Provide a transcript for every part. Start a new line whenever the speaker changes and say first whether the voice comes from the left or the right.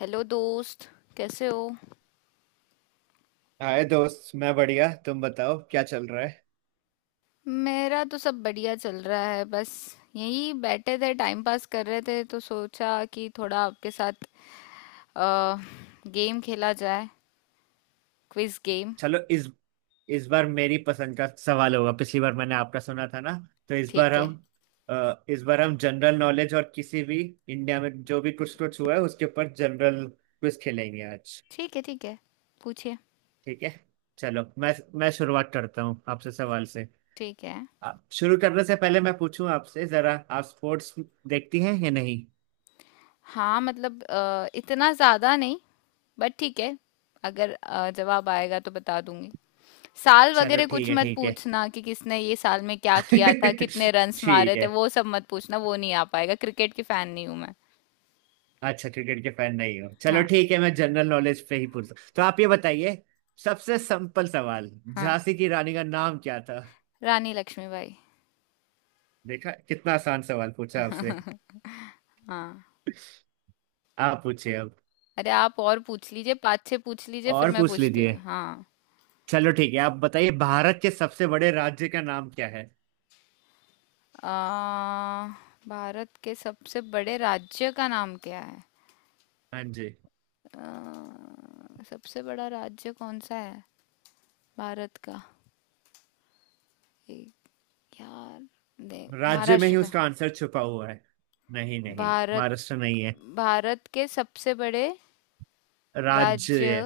left: Hello दोस्त, कैसे हो।
right: हाय दोस्त, मैं बढ़िया। तुम बताओ क्या चल रहा है।
left: मेरा तो सब बढ़िया चल रहा है, बस यही बैठे थे, टाइम पास कर रहे थे, तो सोचा कि थोड़ा आपके साथ अ, गेम खेला जाए, क्विज गेम।
right: चलो इस बार मेरी पसंद का सवाल होगा, पिछली बार मैंने आपका सुना था ना। तो इस बार
left: ठीक है।
right: हम इस बार हम जनरल नॉलेज और किसी भी इंडिया में जो भी कुछ कुछ हुआ है उसके ऊपर जनरल क्विज खेलेंगे आज।
left: ठीक है। ठीक है, पूछिए।
right: ठीक है, चलो मैं शुरुआत करता हूँ आपसे सवाल से।
left: ठीक है।
right: शुरू करने से पहले मैं पूछूं आपसे जरा, आप स्पोर्ट्स देखती हैं या नहीं।
left: हाँ, मतलब इतना ज़्यादा नहीं, बट ठीक है, अगर जवाब आएगा तो बता दूंगी। साल
right: चलो
left: वगैरह
right: ठीक
left: कुछ
right: है
left: मत
right: ठीक है।
left: पूछना कि किसने ये साल में क्या किया था, कितने रन्स मारे
right: ठीक
left: थे,
right: है।
left: वो सब मत पूछना, वो नहीं आ पाएगा, क्रिकेट की फैन नहीं हूं मैं।
right: अच्छा, क्रिकेट के फैन नहीं हो, चलो
left: हाँ,
right: ठीक है, मैं जनरल नॉलेज पे ही पूछता हूँ। तो आप ये बताइए, सबसे सिंपल सवाल,
left: हाँ,
right: झांसी की रानी का नाम क्या था।
left: रानी लक्ष्मीबाई।
right: देखा, कितना आसान सवाल पूछा आपसे।
left: हाँ,
right: आप पूछिए अब।
left: अरे आप और पूछ लीजिए, पाँच छः पूछ लीजिए, फिर
right: और
left: मैं
right: पूछ
left: पूछती
right: लीजिए।
left: हूँ। हाँ।
right: चलो ठीक है, आप बताइए भारत के सबसे बड़े राज्य का नाम क्या है।
left: आ, भारत के सबसे बड़े राज्य का नाम क्या है।
right: हाँ जी।
left: सबसे बड़ा राज्य कौन सा है, भारत का। एक, यार, दे...
right: राज्य में
left: महाराष्ट्र
right: ही
left: था।
right: उसका आंसर छुपा हुआ है। नहीं नहीं,
left: भारत,
right: महाराष्ट्र नहीं है।
left: भारत के सबसे बड़े
right: राज्य
left: राज्य,
right: है।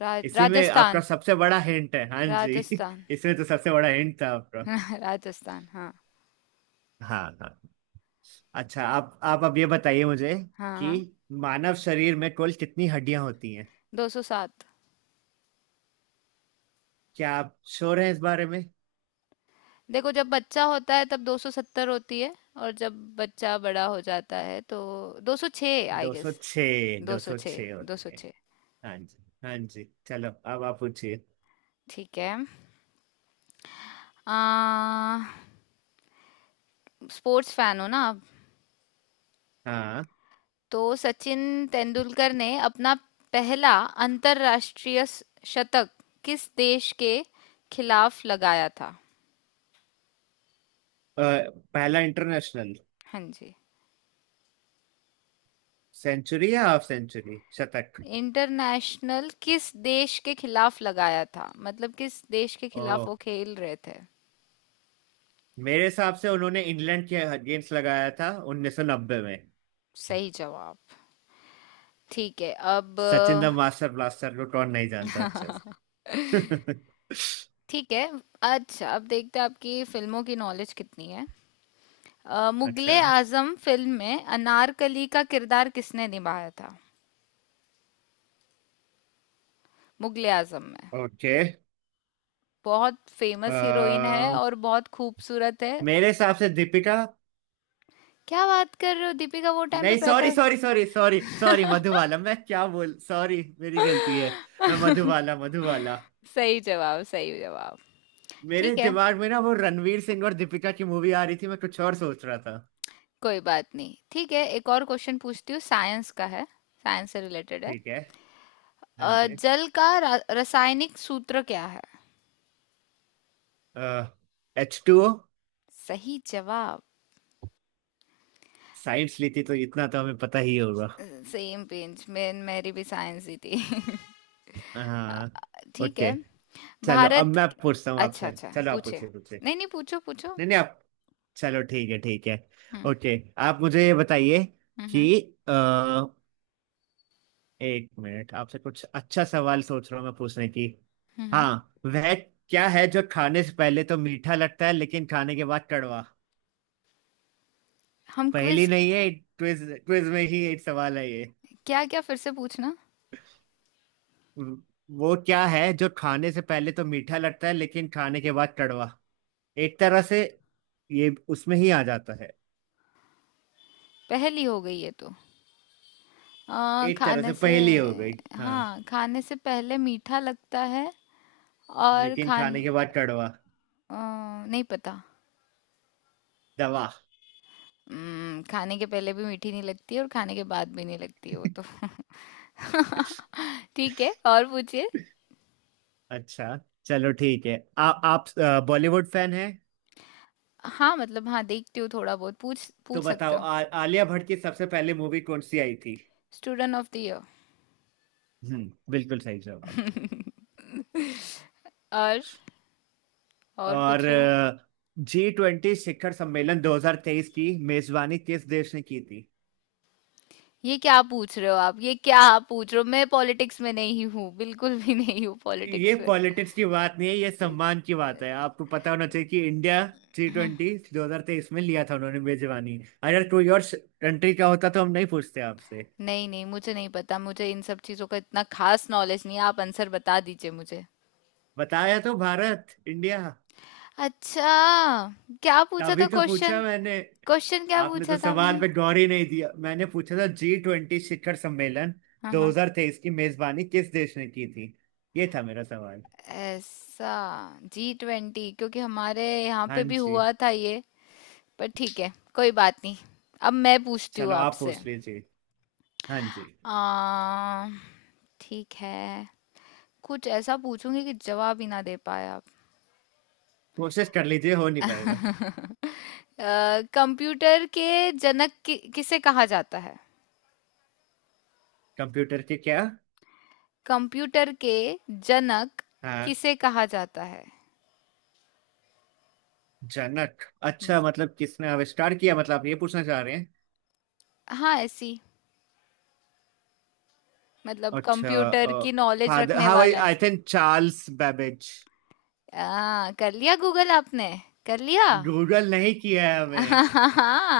right: इसी में आपका
left: राजस्थान।
right: सबसे बड़ा हिंट है, हाँ जी।
left: राजस्थान।
right: इसमें तो सबसे बड़ा हिंट था आपका।
left: राजस्थान, हाँ।
right: हाँ हाँ। अच्छा आप अब ये बताइए मुझे
left: हाँ,
right: कि
left: हाँ।
right: मानव शरीर में कुल कितनी हड्डियां होती हैं।
left: 200।
right: क्या आप श्योर हैं इस बारे में।
left: देखो, जब बच्चा होता है तब 270 होती है, और जब बच्चा बड़ा हो जाता है तो 206 आई गेस।
right: 206।
left: 206।
right: 206 होती है।
left: 206।
right: हाँ जी। हाँ जी, चलो अब आप पूछिए।
left: ठीक है। आ, स्पोर्ट्स फैन हो ना आप।
right: हाँ।
left: तो सचिन तेंदुलकर ने अपना पहला अंतरराष्ट्रीय शतक किस देश के खिलाफ लगाया था।
right: अ, पहला इंटरनेशनल
left: हाँ जी।
right: सेंचुरी या हाफ सेंचुरी शतक।
left: इंटरनेशनल किस देश के खिलाफ लगाया था, मतलब किस देश के
right: ओ,
left: खिलाफ वो खेल रहे थे।
right: मेरे हिसाब से उन्होंने इंग्लैंड के अगेंस्ट लगाया था 1990 में।
left: सही जवाब। ठीक है, अब...
right: सचिन द मास्टर ब्लास्टर को कौन नहीं जानता अच्छे से।
left: ठीक है। अच्छा, अब देखते हैं आपकी फिल्मों की नॉलेज कितनी है।
right: अच्छा।
left: मुगले आजम फिल्म में अनारकली का किरदार किसने निभाया था। मुगले आजम में।
right: ओके।
left: बहुत फेमस हीरोइन है और बहुत खूबसूरत है।
right: मेरे हिसाब से दीपिका।
left: क्या बात कर रहे हो, दीपिका वो टाइम पे
right: नहीं, सॉरी
left: पैदा...
right: sorry sorry sorry sorry, Madhubala, मैं क्या बोल, सॉरी मेरी गलती है। मैं मधुबाला मधुबाला।
left: सही जवाब, सही जवाब।
right: मेरे
left: ठीक है,
right: दिमाग में ना वो रणवीर सिंह और दीपिका की मूवी आ रही थी, मैं कुछ और सोच रहा था।
left: कोई बात नहीं, ठीक है, एक और क्वेश्चन पूछती हूँ, साइंस का है, साइंस से रिलेटेड है।
right: ठीक है। हाँ जी।
left: जल का रासायनिक सूत्र क्या है।
right: H two O.
left: सही जवाब।
right: साइंस ली थी तो इतना तो हमें पता ही होगा।
left: सेम पेज में मेरी भी साइंस ही थी। अ,
right: हाँ।
left: ठीक
right: ओके,
left: है।
right: चलो अब
left: भारत...
right: मैं पूछता हूँ
left: अच्छा,
right: आपसे।
left: अच्छा,
right: चलो आप
left: पूछे।
right: पूछिए पूछिए।
left: नहीं, नहीं, पूछो, पूछो।
right: नहीं नहीं, आप। चलो ठीक है ठीक है।
left: हम्म,
right: ओके, आप मुझे ये बताइए
left: हम्म।
right: कि
left: हम्म।
right: एक मिनट, आपसे कुछ अच्छा सवाल सोच रहा हूँ मैं पूछने की।
left: हम्म।
right: हाँ, वह क्या है जो खाने से पहले तो मीठा लगता है लेकिन खाने के बाद कड़वा।
left: हम,
right: पहेली
left: क्विज।
right: नहीं है, क्विज, क्विज में ही एक सवाल है ये।
left: क्या, क्या फिर से पूछना।
right: वो क्या है जो खाने से पहले तो मीठा लगता है लेकिन खाने के बाद कड़वा। एक तरह से ये उसमें ही आ जाता है।
left: पहली हो गई है तो...
right: एक तरह
left: खाने
right: से
left: से...
right: पहेली हो गई। हाँ।
left: हाँ, खाने से पहले मीठा लगता है और
right: लेकिन
left: खान...
right: खाने के बाद कड़वा।
left: अ, नहीं पता।
right: दवा।
left: खाने के पहले भी मीठी नहीं लगती और खाने के बाद भी नहीं लगती वो तो। ठीक है, और पूछिए।
right: अच्छा। चलो ठीक है, आप बॉलीवुड फैन है,
left: हाँ, मतलब हाँ, देखती हूँ थोड़ा बहुत, पूछ
right: तो
left: पूछ सकते
right: बताओ
left: हो।
right: आलिया भट्ट की सबसे पहले मूवी कौन सी आई थी।
left: Student of the year.
right: हम्म, बिल्कुल सही जवाब।
left: और और
right: और
left: पूछो।
right: जी ट्वेंटी शिखर सम्मेलन 2023 की मेजबानी किस देश ने की थी।
left: ये क्या पूछ रहे हो आप, ये क्या आप पूछ रहे हो, मैं पॉलिटिक्स में नहीं हूँ, बिल्कुल भी नहीं हूँ
right: ये
left: पॉलिटिक्स में।
right: पॉलिटिक्स की बात नहीं है, ये सम्मान की बात है, आपको पता होना चाहिए कि इंडिया जी
left: हम्म।
right: ट्वेंटी 2023 में लिया था उन्होंने मेजबानी। अगर कोई और कंट्री का होता तो हम नहीं पूछते आपसे।
left: नहीं, नहीं, मुझे नहीं पता, मुझे इन सब चीजों का इतना खास नॉलेज नहीं है, आप आंसर बता दीजिए मुझे।
right: बताया तो, भारत, इंडिया।
left: अच्छा, क्या पूछा
right: अभी
left: था
right: तो पूछा
left: क्वेश्चन,
right: मैंने।
left: क्वेश्चन क्या
right: आपने तो
left: पूछा था
right: सवाल
left: आपने।
right: पे गौर ही नहीं दिया, मैंने पूछा था जी ट्वेंटी शिखर सम्मेलन
left: हाँ, हाँ,
right: 2023 की मेजबानी किस देश ने की थी। ये था मेरा सवाल।
left: ऐसा। G20, क्योंकि हमारे यहाँ
right: हाँ
left: पे भी
right: जी।
left: हुआ था ये। पर ठीक है, कोई बात नहीं, अब मैं पूछती हूँ
right: चलो आप
left: आपसे।
right: पूछ लीजिए। हाँ जी।
left: आ, ठीक है, कुछ ऐसा पूछूंगी कि जवाब ही ना दे पाए आप।
right: कोशिश कर लीजिए, हो नहीं पाएगा।
left: कंप्यूटर के जनक किसे कहा जाता है।
right: कंप्यूटर के क्या।
left: कंप्यूटर के जनक
right: हाँ।
left: किसे कहा जाता है।
right: जनक।
left: हम्म,
right: अच्छा, मतलब किसने आविष्कार किया, मतलब आप ये पूछना चाह रहे हैं।
left: हाँ, ऐसी, मतलब
right: अच्छा,
left: कंप्यूटर की नॉलेज
right: फादर,
left: रखने
right: हाँ भाई,
left: वाला
right: आई
left: इंसान।
right: Think Charles Babbage.
left: कर लिया गूगल आपने, कर लिया।
right: गूगल नहीं किया है हमें।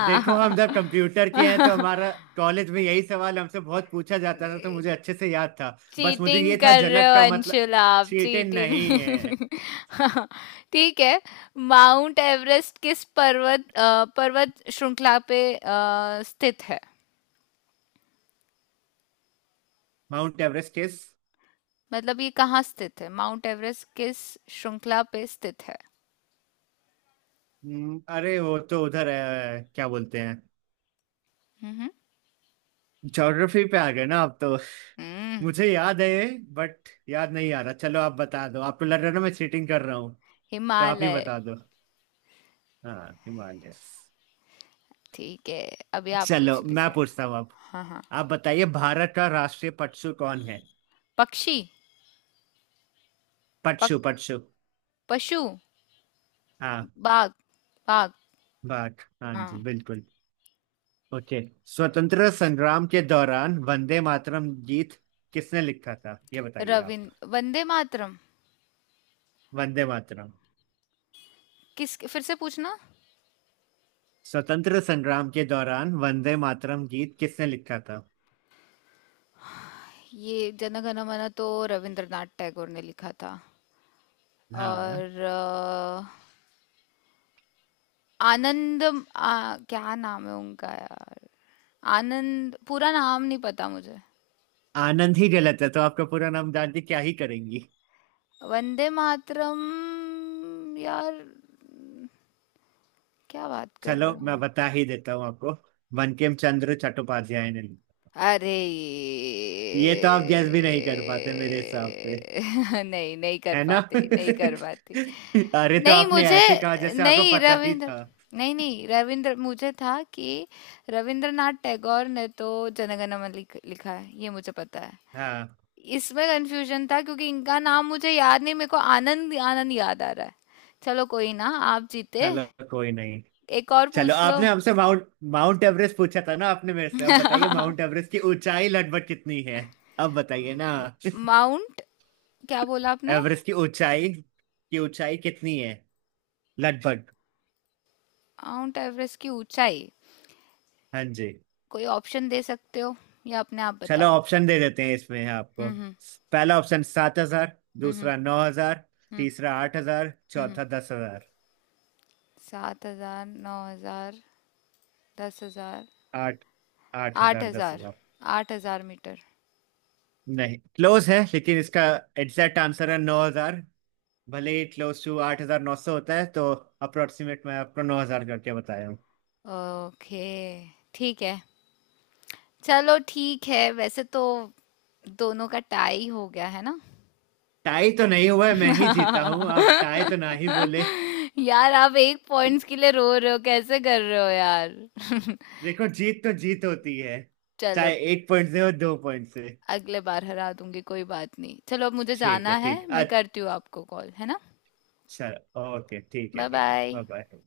right: देखो हम जब कंप्यूटर के हैं तो हमारा कॉलेज में यही सवाल हमसे बहुत पूछा जाता था, तो मुझे अच्छे से याद था, बस मुझे
left: चीटिंग
right: ये था
left: कर रहे
right: जनक
left: हो
right: का मतलब।
left: अंशुल, आप
right: चीटे नहीं है।
left: चीटिंग। ठीक है। माउंट एवरेस्ट किस पर्वत, पर्वत श्रृंखला पे स्थित है।
right: माउंट एवरेस्ट किस।
left: मतलब ये कहाँ स्थित है, माउंट एवरेस्ट किस श्रृंखला पे स्थित है।
right: अरे वो तो उधर है, क्या बोलते हैं।
left: हम्म,
right: ज्योग्राफी पे आ गए ना आप तो।
left: हम्म,
right: मुझे याद है, बट याद नहीं आ रहा, चलो आप बता दो, आपको लग रहा है ना मैं चीटिंग कर रहा हूँ, तो आप ही
left: हिमालय।
right: बता दो। हाँ, हिमालय।
left: ठीक है, अभी आप पूछ
right: चलो मैं
left: लीजिए।
right: पूछता हूँ अब।
left: हाँ, हाँ।
right: आप बताइए भारत का राष्ट्रीय पशु कौन है।
left: पक्षी। पक,
right: पशु पशु।
left: पशु।
right: हाँ।
left: बाग, बाग।
right: बात, हाँ
left: हाँ।
right: जी बिल्कुल। ओके, स्वतंत्र संग्राम के दौरान वंदे मातरम गीत किसने लिखा था, ये बताइए आप।
left: रविंद्र, वंदे मातरम।
right: वंदे मातरम।
left: किस, फिर से पूछना।
right: स्वतंत्र संग्राम के दौरान वंदे मातरम गीत किसने लिखा था।
left: ये जन गण मन तो रविंद्रनाथ टैगोर ने लिखा था,
right: हाँ।
left: और आनंद... क्या नाम है उनका यार, आनंद, पूरा नाम नहीं पता मुझे।
right: आनंद ही गलत है, तो आपका पूरा नाम जान के क्या ही करेंगी।
left: वंदे मातरम, यार, क्या बात कर
right: चलो
left: रहे हो।
right: मैं बता ही देता हूँ आपको, बंकिम चंद्र चट्टोपाध्याय ने लिखा।
left: अरे
right: ये तो
left: ये
right: आप गैस भी नहीं कर पाते मेरे हिसाब से,
left: नहीं, नहीं कर
right: है ना।
left: पाते, नहीं कर पाते।
right: अरे तो
left: नहीं,
right: आपने
left: मुझे...
right: ऐसे कहा जैसे आपको
left: नहीं,
right: पता ही
left: रविंद्र,
right: था।
left: नहीं, नहीं, रविंद्र मुझे था कि रविंद्रनाथ टैगोर ने तो जनगण मन लिखा है, ये मुझे पता है।
right: हाँ,
left: इसमें कंफ्यूजन था क्योंकि इनका नाम मुझे याद नहीं, मेरे को आनंद आनंद याद आ रहा है। चलो कोई ना, आप जीते।
right: चलो कोई नहीं।
left: एक और
right: चलो
left: पूछ लो।
right: आपने हमसे माउंट, एवरेस्ट पूछा था ना आपने मेरे से, अब बताइए माउंट एवरेस्ट की ऊंचाई लगभग कितनी है। अब बताइए ना।
left: माउंट... क्या बोला आपने,
right: एवरेस्ट की ऊंचाई कितनी है लगभग।
left: माउंट एवरेस्ट की ऊंचाई।
right: हाँ जी।
left: कोई ऑप्शन दे सकते हो या अपने आप
right: चलो
left: बताओ।
right: ऑप्शन दे देते हैं इसमें आपको।
left: हम्म, हम्म,
right: पहला ऑप्शन 7,000,
left: हम्म,
right: दूसरा 9,000,
left: हम्म,
right: तीसरा 8,000,
left: हम्म।
right: चौथा 10,000।
left: 7,000, 9,000, 10,000।
right: आठ, आठ
left: आठ
right: हजार दस
left: हजार
right: हजार
left: 8,000 मीटर।
right: नहीं, क्लोज है लेकिन इसका एग्जैक्ट आंसर है 9,000। भले ही क्लोज टू 8,900 होता है, तो अप्रोक्सीमेट मैं आपको 9,000 करके बताया हूँ।
left: ओके, ठीक है। चलो ठीक है, वैसे तो दोनों का टाई हो गया है ना।
right: टाई तो नहीं हुआ है, मैं ही जीता हूँ, आप टाई तो ना ही बोले।
left: यार, आप एक पॉइंट्स के लिए रो रहे हो, कैसे कर रहे हो यार।
right: देखो जीत तो जीत होती है,
left: चलो,
right: चाहे एक पॉइंट से हो, दो पॉइंट से।
left: अगले बार हरा दूंगी, कोई बात नहीं। चलो, अब मुझे
right: ठीक
left: जाना
right: है
left: है,
right: ठीक
left: मैं
right: है,
left: करती हूँ आपको कॉल, है ना।
right: अच्छा, ओके ठीक है
left: बाय
right: ठीक है,
left: बाय।
right: Bye bye.